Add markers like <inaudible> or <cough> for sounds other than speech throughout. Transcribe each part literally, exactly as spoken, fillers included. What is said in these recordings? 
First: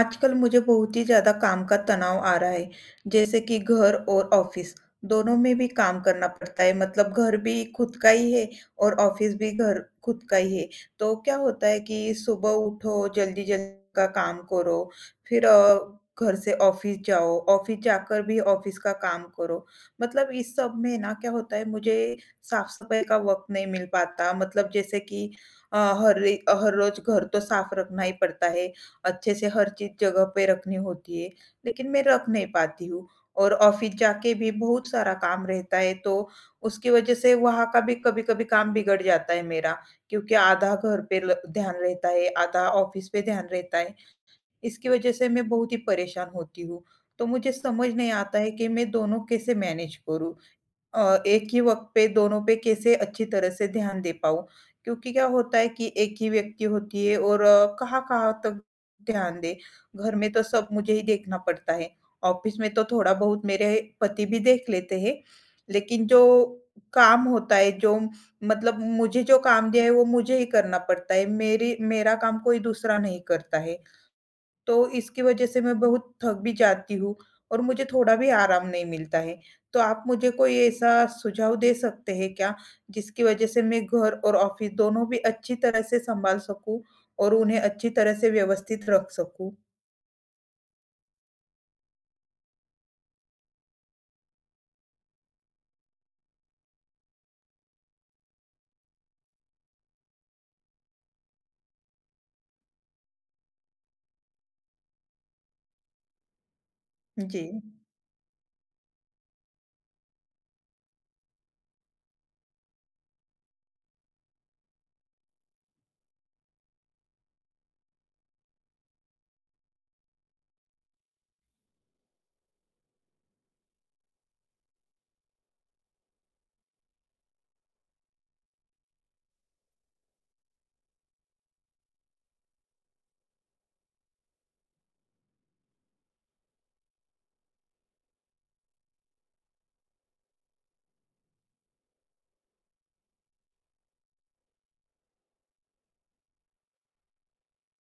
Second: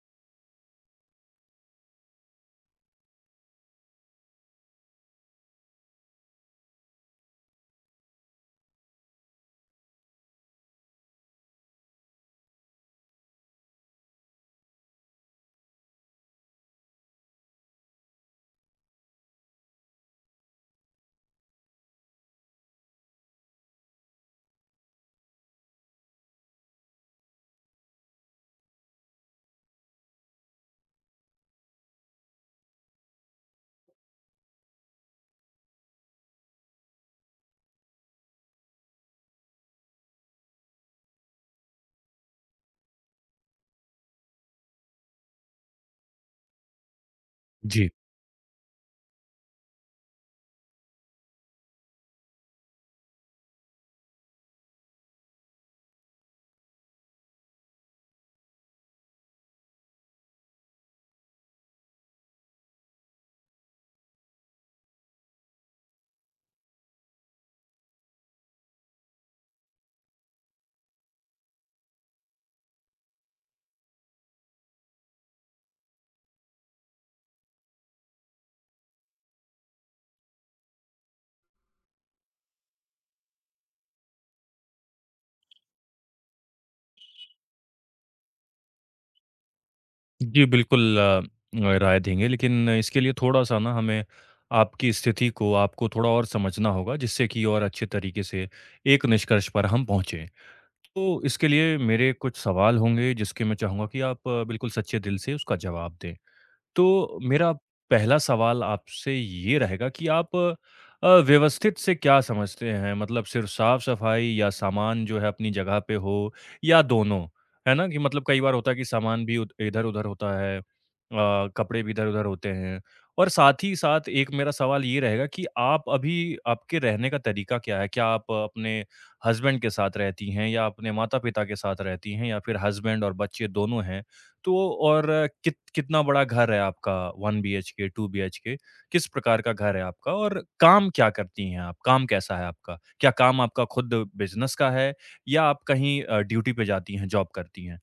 आजकल मुझे बहुत ही ज़्यादा काम का तनाव आ रहा है, जैसे कि घर और ऑफ़िस, दोनों में भी काम करना पड़ता है, मतलब घर भी खुद का ही है और ऑफ़िस भी घर खुद का ही है। तो क्या होता है कि सुबह उठो, जल्दी-जल्दी का काम करो, फिर अ, घर से ऑफ़िस जाओ, ऑफ़िस जाकर भी ऑफ़िस का काम करो। मतलब इस सब में ना क्या होता है मुझे साफ-सफाई का वक़्त नहीं मिल पाता, मतलब जैसे कि अ, हर रे हर रोज़ घर तो साफ रखना ही पड़ता है, अच्छे से हर चीज़ जगह पे रखनी होती है, लेकिन मैं रख नहीं पाती हूँ। और ऑफ़िस जाके भी बहुत सारा काम रहता है, तो उसकी वज़ह से वहाँ का भी कभी-कभी काम बिगड़ जाता है मेरा, क्योंकि आधा घर पे ल ध्यान रहता है, आधा ऑफ़िस पे ध्यान रहता है। इसकी वज़ह से मैं बहुत ही परेशान होती हूँ, तो मुझे जी। समझ नहीं आता है कि मैं दोनों कैसे मैनेज करूँ? अ, एक ही वक़्त पे दोनों पे कैसे अच्छी तरह से ध्यान दे पाऊँ? क्योंकि क्या होता है कि एक ही व्यक्ति होती है और अ, कहाँ-कहाँ तक ध्यान दें? घर में तो सब मुझे ही देखना पड़ता है। ऑफ़िस में तो थोड़ा बहुत मेरे पति भी देख लेते हैं। लेकिन जो काम होता है, जो मतलब मुझे जो काम दिया है वो मुझे ही करना पड़ता है। मेरी मेरा काम कोई दूसरा नहीं करता है। तो इसकी वजह से मैं बहुत थक भी जाती हूँ और मुझे थोड़ा भी आराम नहीं मिलता है। तो आप मुझे कोई ऐसा सुझाव दे सकते हैं क्या, जिसकी वजह से मैं घर और ऑफ़िस दोनों भी अच्छी तरह से सँभाल सकूँ और उन्हें अच्छी तरह से व्यवस्थित रख सकूँ? जी, बिल्कुल अ, राय देंगे, लेकिन इसके लिए थोड़ा-सा ना हमें आपकी स्थिति को, आपको थोड़ा और समझना होगा, जिससे कि और अच्छे तरीके से एक निष्कर्ष पर हम पहुँचे। तो इसके लिए मेरे कुछ सवाल होंगे, जिसके मैं चाहूँगा कि आप अ, बिल्कुल सच्चे दिल से उसका जवाब दें। तो जी। मेरा पहला सवाल आपसे ये रहेगा कि आप अ, व्यवस्थित से क्या समझते हैं? मतलब सिर्फ़ साफ-सफाई, या सामान जो है अपनी जगह पे हो, या दोनों? है ना? कि मतलब कई बार होता है कि सामान भी उध इधर-उधर होता है, अ, कपड़े भी इधर-उधर होते हैं। और साथ ही साथ एक मेरा सवाल ये रहेगा कि आप अभी आपके रहने का तरीका क्या है? क्या आप अपने हस्बैंड के साथ रहती हैं, या अपने माता-पिता के साथ रहती हैं, या फिर हस्बैंड और बच्चे दोनों हैं? तो और अ, कित कितना बड़ा घर है आपका? One BHK, two BHK? किस प्रकार का घर है आपका? और काम क्या करती हैं आप? काम कैसा है आपका? क्या काम आपका खुद बिज़नेस का है, या आप कहीं अ, ड्यूटी पे जाती हैं, जॉब करती हैं?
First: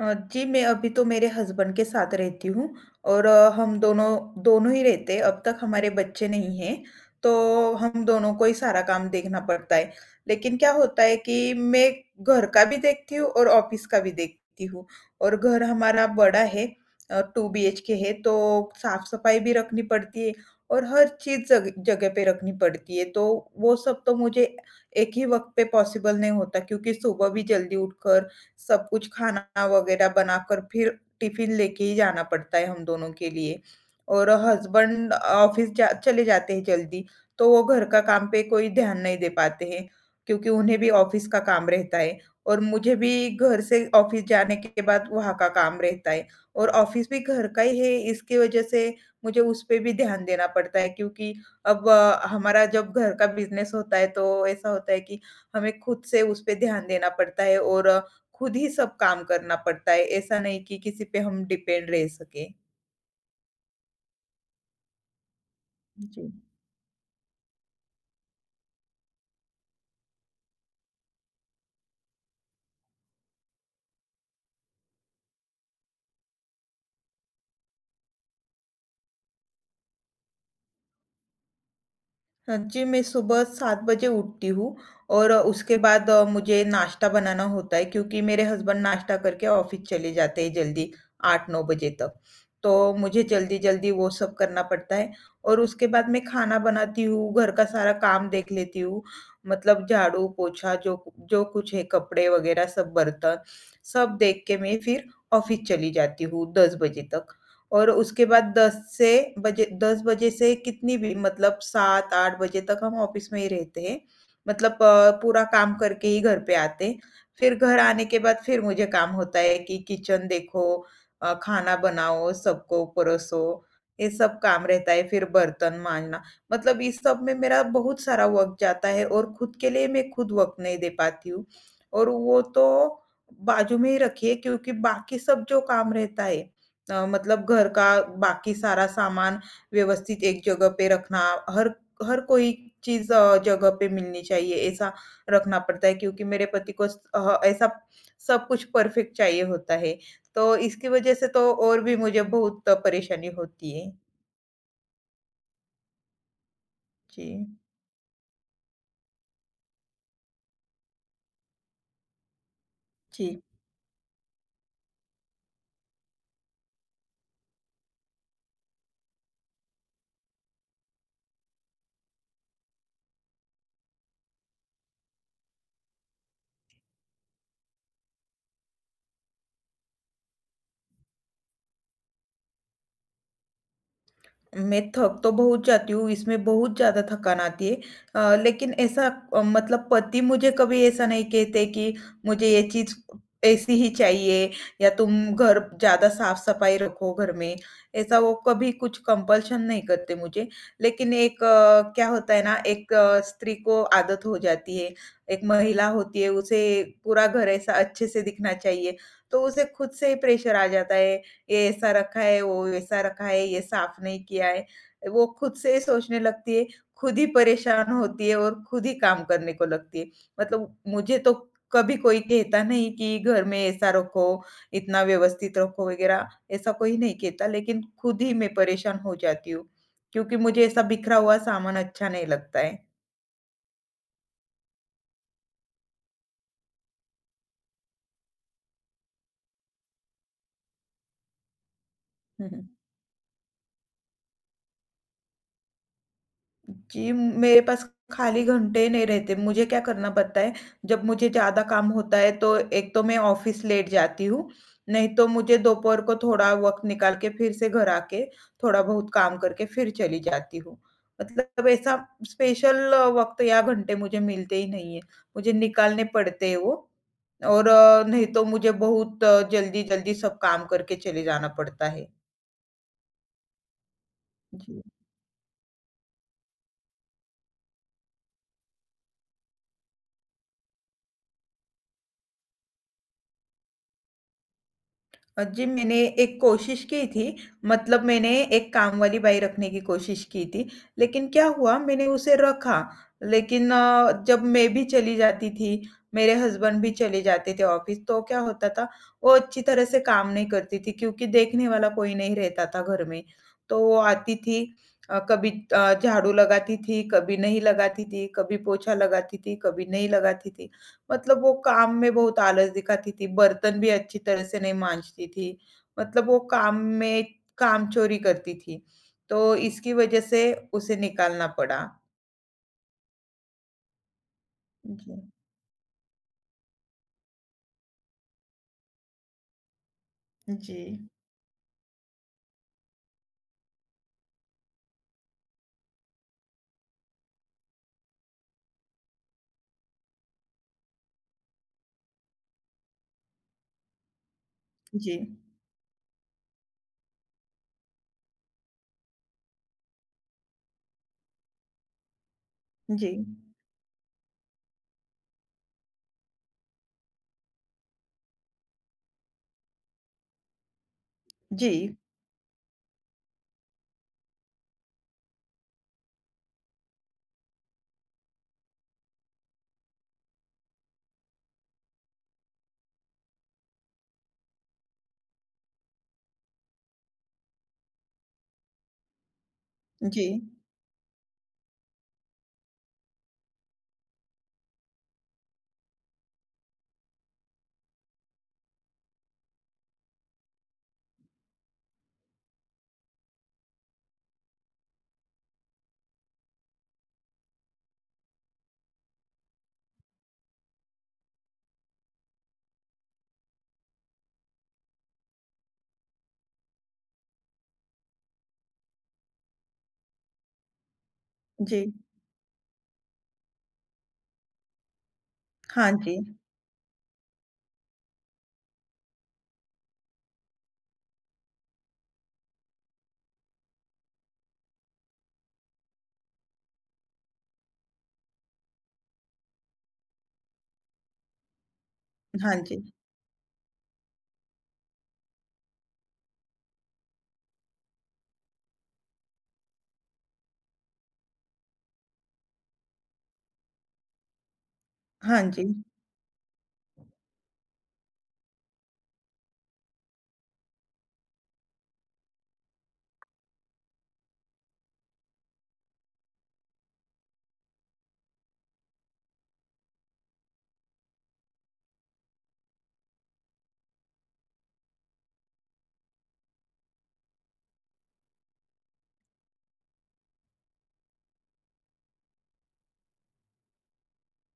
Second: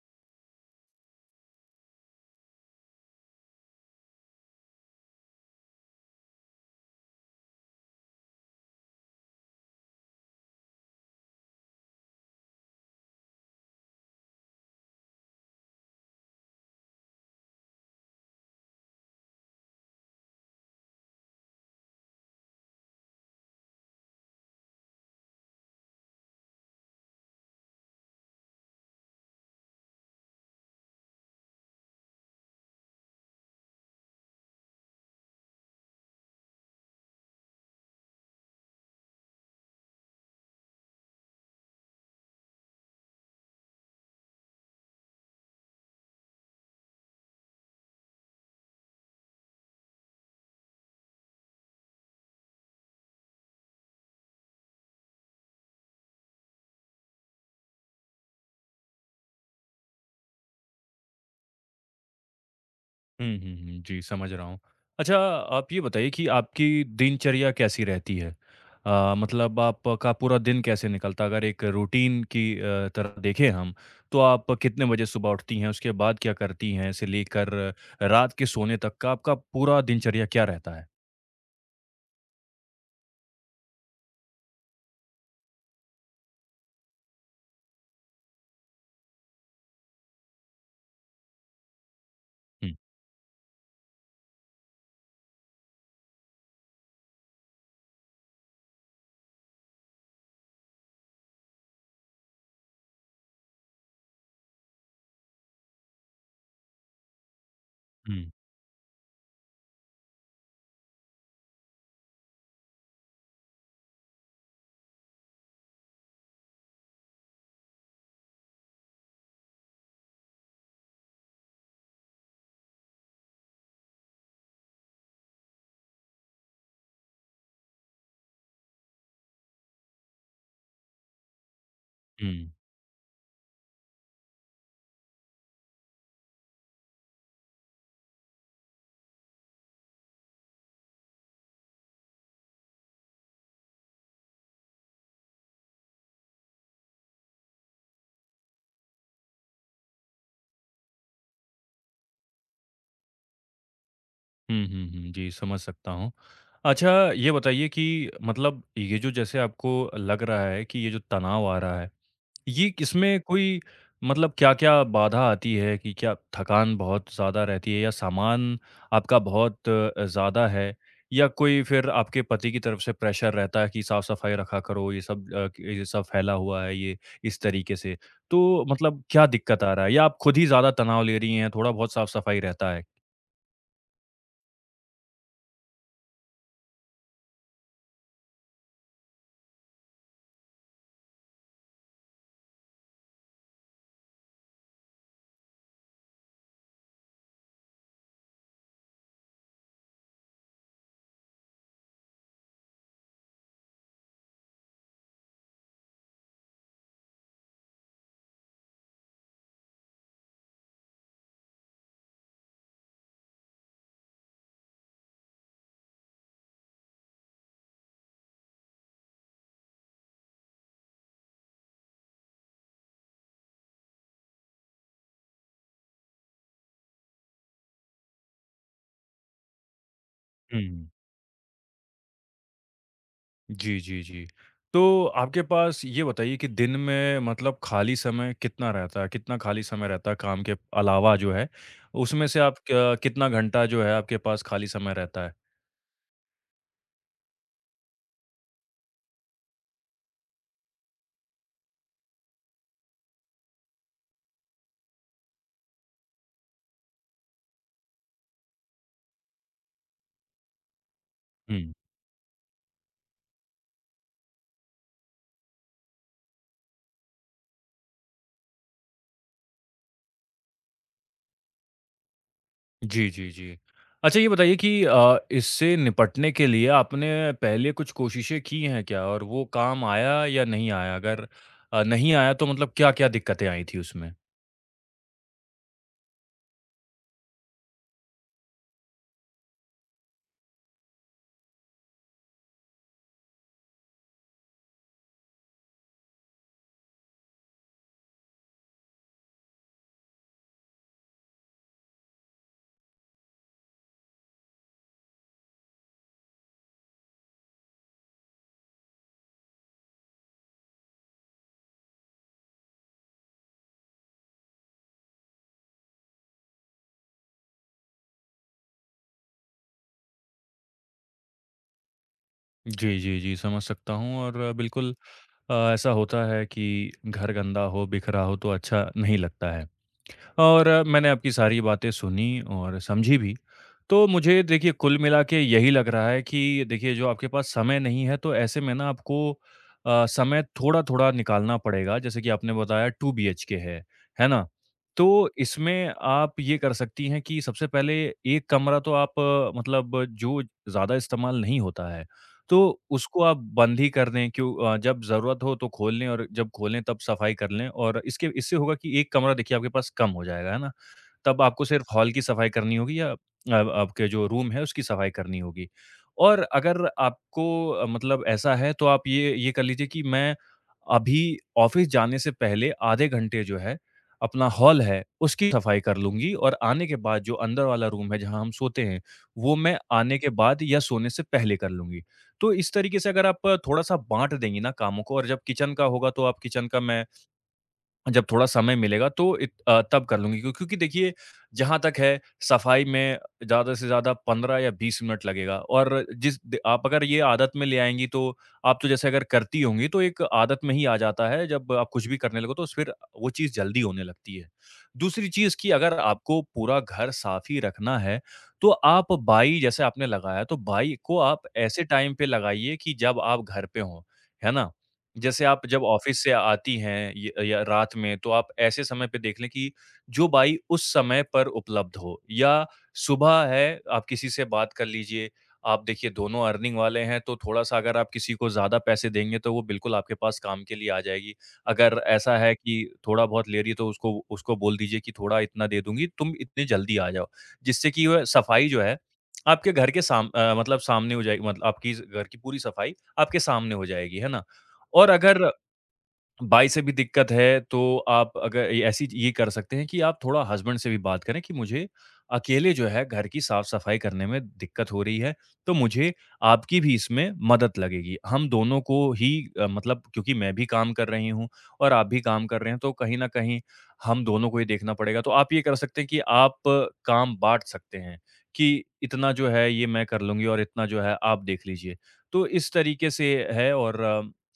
अ, जी, मैं अभी तो मेरे हस्बैंड के साथ रहती हूँ और अ, हम दोनों दोनों ही रहते हैं, अब तक हमारे बच्चे नहीं हैं, तो हम दोनों को ही सारा काम देखना पड़ता है। लेकिन क्या होता है कि मैं घर का भी देखती हूँ और ऑफ़िस का भी देखती हूँ और घर हमारा बड़ा है, अ, दो बी एच के है, तो साफ़-सफ़ाई भी रखनी पड़ती है और हर चीज़ जग जगह पे रखनी पड़ती है, तो वो सब तो मुझे एक ही वक़्त पे पॉसिबल नहीं होता क्योंकि सुबह भी जल्दी उठकर सब कुछ खाना वगैरह बनाकर फिर टिफ़िन लेके ही जाना पड़ता है हम दोनों के लिए। और हस्बैंड ऑफ़िस जा चले जाते हैं जल्दी, तो वो घर का काम पे कोई ध्यान नहीं दे पाते हैं, क्योंकि उन्हें भी ऑफ़िस का काम रहता है और मुझे भी घर से ऑफ़िस जाने के बाद वहाँ का काम रहता है और ऑफ़िस भी घर का ही है, इसकी वजह से मुझे उस पे भी ध्यान देना पड़ता है क्योंकि अब अ, हमारा जब घर का बिज़नेस होता है, तो ऐसा होता है कि हमें खुद से उस पे ध्यान देना पड़ता है और खुद ही सब काम करना पड़ता है, ऐसा नहीं कि किसी पे हम डिपेंड रह सकें। हुँ, हुँ, हुँ। जी, समझ रहा हूँ। अच्छा, आप ये बताइए कि जी। आपकी दिनचर्या कैसी रहती है? अ, मतलब आपका पूरा दिन कैसे निकलता है? अगर एक रूटीन की अ, तरह देखें हम, तो आप कितने बजे सुबह उठती हैं? उसके बाद क्या करती हैं? से लेकर रात के सोने तक का आपका पूरा दिनचर्या क्या रहता है? हाँ जी, मैं सुबह सात बजे उठती हूँ और उसके बाद अ, मुझे नाश्ता बनाना होता है क्योंकि मेरे हस्बैंड नाश्ता करके ऑफ़िस चले जाते हैं जल्दी आठ नौ बजे तक। तो हुँ, मुझे जल्दी-जल्दी वो सब करना पड़ता है और उसके बाद मैं खाना बनाती हूँ, घर का सारा काम देख लेती हूँ, मतलब झाड़ू, पोछा जो कु जो कुछ है, कपड़े वग़ैरह सब बर्तन, सब देख के मैं फिर ऑफ़िस चली जाती हूँ दस बजे तक। और उसके हुँ, बाद दस से बजे दस बजे से कितनी भी मतलब सात आठ बजे तक हम ऑफिस में ही रहते हैं। मतलब अ, पूरा काम करके ही घर पे आते हैं। फिर घर आने के बाद फिर मुझे काम होता है कि किचन देखो, अ, खाना बनाओ, सबको परोसो, ये सब काम रहता है, फिर बर्तन मांजना। मतलब इस सब में मेरा बहुत सारा वक़्त जाता है और खुद के लिए मैं खुद वक़्त नहीं दे पाती हूँ। और हुँ। वो तो बाजू में ही रखिए क्योंकि बाकी सब जो काम रहता है, अ, मतलब घर का बाकी सारा सामान व्यवस्थित एक जगह पे रखना, हर हर कोई चीज़ अ, जगह पे मिलनी चाहिए, ऐसा रखना पड़ता है क्योंकि मेरे पति को स अ, ऐसा सब कुछ परफेक्ट चाहिए होता है। तो इसकी वजह से तो और भी मुझे बहुत परेशानी होती है। हुँ, हुँ, हुँ। जी, समझ सकता हूँ। अच्छा, जी। ये बताइए कि मतलब ये जो जैसे आपको लग रहा है कि ये जो तनाव आ रहा है, ये इसमें जी। कोई मतलब क्या-क्या बाधा आती है? कि क्या थकान बहुत ज़्यादा रहती है, या सामान आपका बहुत अ, ज़्यादा है? या कोई फिर आपके पति की तरफ से प्रेशर रहता है कि साफ-सफाई रखा करो, ये सब अ, क- ये सब फैला हुआ है, ये इस तरीके से। तो मतलब क्या दिक्कत आ रहा है? या आप खुद ही ज़्यादा तनाव ले रही हैं, थोड़ा बहुत साफ-सफाई रहता है? मैं थक तो बहुत जाती हूँ, इसमें बहुत ज़्यादा थकान आती है। अ, लेकिन ऐसा अ, मतलब पति मुझे कभी ऐसा नहीं कहते कि मुझे ये चीज़ ऐसी ही चाहिए या तुम घर ज़्यादा साफ-सफाई रखो घर में, ऐसा वो कभी कुछ कंपल्शन नहीं करते मुझे। लेकिन एक अ, क्या होता है ना, एक अ, स्त्री को आदत हो जाती है, एक महिला होती है, उसे पूरा घर ऐसा अच्छे से दिखना चाहिए, तो उसे खुद से ही प्रेशर आ जाता है, ये ऐसा रखा है, वो वैसा रखा है, ये साफ नहीं किया है। वो खुद से ही सोचने लगती है, खुद ही परेशान होती है और खुद ही काम करने को लगती है। मतलब मुझे तो कभी कोई कहता नहीं कि घर में ऐसा रखो, इतना व्यवस्थित रखो वगैरह, ऐसा कोई नहीं कहता, लेकिन खुद ही मैं परेशान हो जाती हूँ, क्योंकि मुझे ऐसा हुँ। बिखरा हुआ सामान अच्छा नहीं लगता है। जी, जी, जी। तो आपके पास ये बताइए कि दिन में मतलब खाली समय कितना रहता है? कितना खाली समय रहता है काम के अलावा जो है? उसमें से आप <laughs> क कितना घंटा जो है आपके पास खाली समय रहता है? जी, मेरे पास खाली घंटे नहीं रहते। मुझे क्या करना पड़ता है, जब मुझे ज़्यादा काम होता है तो एक तो मैं ऑफ़िस लेट जाती हूँ, नहीं तो मुझे दोपहर को थोड़ा वक़्त निकाल के फिर से घर आके थोड़ा बहुत काम करके फिर चली जाती हूँ। मतलब हुँ। ऐसा स्पेशल वक़्त या घंटे मुझे मिलते ही नहीं है। मुझे निकालने पड़ते हैं वो। और अ, नहीं तो मुझे बहुत जल्दी-जल्दी सब काम करके चले जाना पड़ता है। जी, जी, जी। अच्छा, ये बताइए कि जी। अ, इससे निपटने के लिए आपने पहले कुछ कोशिशें की हैं क्या? और वो काम आया या नहीं आया? अगर अ, नहीं आया तो मतलब क्या-क्या दिक्कतें आई थी उसमें? अ, जी, मैंने एक कोशिश की थी, मतलब मैंने एक काम वाली बाई रखने की कोशिश की थी, लेकिन क्या हुआ मैंने उसे रखा, लेकिन अ, जब मैं भी चली जाती थी, मेरे हस्बैंड भी चले जाते थे ऑफ़िस, तो क्या होता था, वो अच्छी तरह से काम नहीं करती थी क्योंकि देखने वाला कोई नहीं रहता था घर में। तो वो आती थी, अ, कभी अ, झाड़ू लगाती थी, कभी नहीं लगाती थी, कभी पोछा लगाती थी, कभी नहीं लगाती थी। मतलब वो काम में बहुत आलस दिखाती थी, बर्तन भी अच्छी तरह से नहीं माँजती थी, मतलब वो काम में कामचोरी करती थी, तो इसकी वजह से उसे निकालना पड़ा। जी, जी, जी, समझ सकता हूँ। और आ, बिल्कुल जी, अ, ऐसा होता है कि घर गंदा हो, बिखरा हो, तो अच्छा नहीं लगता है। और जी, अ, मैंने आपकी सारी बातें सुनी और समझी भी। तो मुझे देखिए कुल मिला के यही लग रहा है कि देखिए, जो आपके पास समय नहीं है, तो ऐसे में ना आपको अ, समय थोड़ा थोड़ा निकालना पड़ेगा। जैसे कि आपने बताया टू बी एच के है है ना? तो जी, इसमें आप ये कर सकती हैं कि सबसे पहले एक कमरा तो आप अ, मतलब जो ज़्यादा इस्तेमाल नहीं होता है, तो जी, उसको आप बंद ही कर दें। क्यों अ, जब ज़रूरत हो तो खोल लें, और जब खोलें तब सफाई कर लें। और इसके इससे होगा कि एक कमरा देखिए आपके पास कम हो जाएगा, है ना? तब आपको जी, सिर्फ़ हॉल की सफ़ाई करनी होगी, या अब आपके जो रूम है उसकी सफ़ाई करनी होगी। और अगर आपको अ, मतलब ऐसा है, तो आप ये ये कर लीजिए कि मैं अभी ऑफ़िस जाने से पहले आधे घंटे जो है, अपना हॉल है उसकी सफ़ाई कर लूँगी, और आने के बाद जो अंदर वाला रूम है, जहाँ हम सोते हैं, वो मैं आने जी, के बाद या सोने से पहले कर लूँगी। तो इस तरीके से अगर आप थोड़ा-सा बाँट देंगी ना कामों को, और जब किचन का होगा तो आप किचन का, मैं जब थोड़ा समय मिलेगा तो इत अ, तब कर लूँगी। क्यों क्योंकि देखिए, जहाँ तक है सफाई में ज़्यादा से ज़्यादा पंद्रह या बीस मिनट लगेगा। और जिस द आप अगर ये आदत में ले आएँगी तो, आप तो जैसे अगर करती होंगी तो एक आदत में ही आ जाता है। जब आप कुछ भी करने लगो तो फिर वो चीज़ जल्दी होने लगती है। दूसरी चीज़ कि अगर आपको पूरा घर साफ़ ही रखना है, तो आप बाई जैसे आपने लगाया, तो बाई को आप ऐसे जी, टाइम पे लगाइए कि जब आप घर पे हों, है ना? जैसे आप जब हाँ जी, ऑफिस से आती हैं य या रात में, तो आप ऐसे समय पे देख लें कि जो बाई उस समय पर उपलब्ध हो, या सुबह है, आप किसी से बात कर लीजिए। आप देखिए दोनों अर्निंग वाले हैं, तो थोड़ा-सा अगर आप किसी को ज़्यादा पैसे देंगे, तो वो बिल्कुल आपके पास काम के लिए आ जाएगी। अगर ऐसा हाँ है कि जी, थोड़ा-बहुत ले रही है, तो उसको उसको बोल दीजिए कि थोड़ा इतना दे दूँगी, तुम इतनी जल्दी आ जाओ। जिससे कि वह सफाई जो है, आपके घर के साम अ, मतलब सामने हो जाएगी, मतलब आपकी ज़ घर की पूरी सफाई आपके सामने हो जाएगी, है ना? और हाँ अगर जी, भाई से भी दिक्कत है, तो आप अगर ये ऐसी ये कर सकते हैं कि आप थोड़ा हस्बैंड से भी बात करें कि मुझे अकेले जो है घर की साफ-सफाई करने में दिक्कत हो रही है, तो मुझे आपकी भी इसमें मदद लगेगी। हम दोनों को ही अ, मतलब, क्योंकि मैं भी काम कर रही हूँ और आप भी काम कर रहे हैं, तो कहीं न कहीं हम दोनों को ही देखना पड़ेगा। तो आप ये कर सकते हैं कि आप अ, काम बाँट सकते हैं कि इतना जो है ये मैं कर लूँगी, और इतना जो है आप देख लीजिए। तो इस तरीके से है। और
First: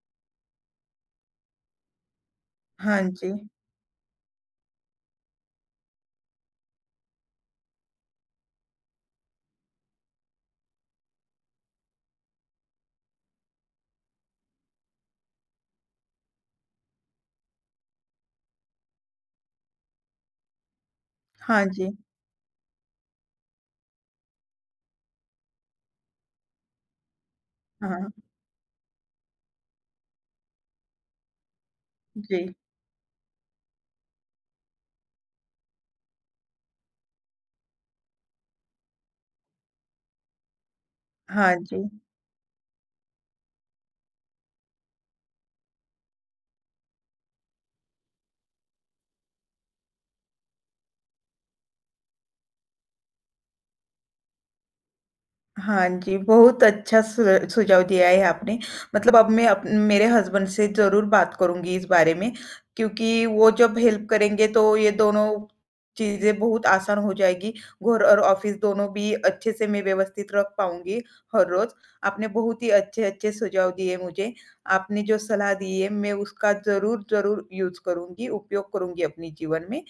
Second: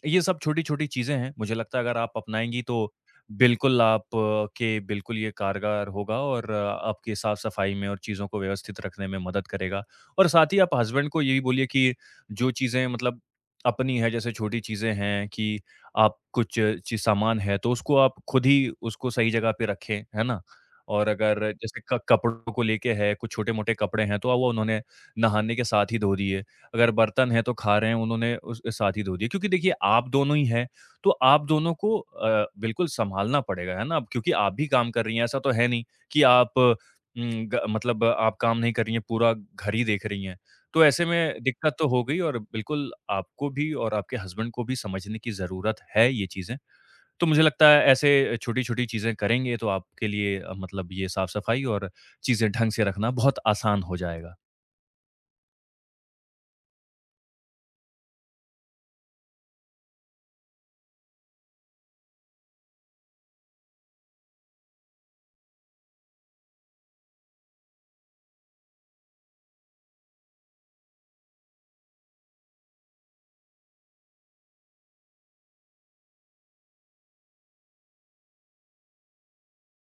ये सब छोटी-छोटी चीज़ें हैं, मुझे लगता है अगर आप अपनाएँगी तो हाँ जी, बिल्कुल आप अ, के बिल्कुल ये कारगर होगा, और अ, आपकी साफ-सफाई में और चीज़ों को व्यवस्थित रखने में मदद करेगा। और साथ ही आप हस्बैंड को ये भी बोलिए कि जो चीज़ें मतलब अपनी है, जैसे छोटी चीज़ें हैं कि आप कुछ चीज़ सामान है, तो उसको आप खुद ही उसको सही जगह पे रखें, है ना? और अगर हाँ जैसे जी, क कपड़ों को लेके है, कुछ छोटे-मोटे कपड़े हैं, तो वो उन्होंने नहाने के साथ ही धो दिए। अगर बर्तन है तो खा रहे हैं, हाँ, उन्होंने उस साथ ही धो दिए। क्योंकि देखिए आप दोनों ही हैं, तो आप दोनों को जी, अ, बिल्कुल सँभालना पड़ेगा, है ना? अब क्योंकि आप भी काम कर रही हैं, ऐसा तो है नहीं कि आप उम, ग मतलब आप काम नहीं कर रही हैं, पूरा घर ही देख रही हैं। तो ऐसे में हाँ दिक्कत जी। तो हो गई, और बिल्कुल आपको भी और आपके हस्बैंड को भी समझने की ज़रूरत है ये चीज़ें। तो मुझे लगता है ऐसे छोटी-छोटी चीज़ें करेंगे तो आपके लिए अ, मतलब ये साफ-सफाई और चीज़ें ढंग से रखना बहुत आसान हो जाएगा। हाँ जी, बहुत अच्छा सु सुझाव दिया है आपने। मतलब अब मैं अप मेरे हस्बैंड से ज़रूर बात करूँगी इस बारे में, क्योंकि वो जब हेल्प करेंगे तो ये दोनों चीज़ें बहुत आसान हो जाएगी। घर और ऑफ़िस दोनों भी अच्छे से मैं व्यवस्थित रख पाऊँगी हर रोज़। आपने बहुत ही अच्छे-अच्छे सुझाव दिए मुझे। आपने जो सलाह दी है मैं उसका ज़रूर, ज़रूर यूज़ करूँगी, उपयोग करूँगी अपने जीवन में।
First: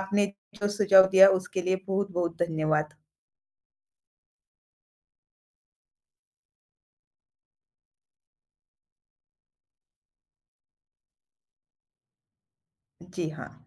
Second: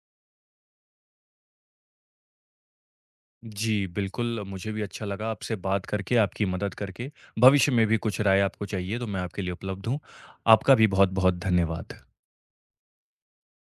आपने जो सुझाव दिया उसके लिए बहुत-बहुत धन्यवाद। जी, बिल्कुल, मुझे भी अच्छा लगा आपसे बात करके, आपकी मदद करके। भविष्य में भी कुछ राय आपको चाहिए तो मैं आपके लिए उपलब्ध हूँ। आपका भी बहुत-बहुत धन्यवाद। जी हाँ।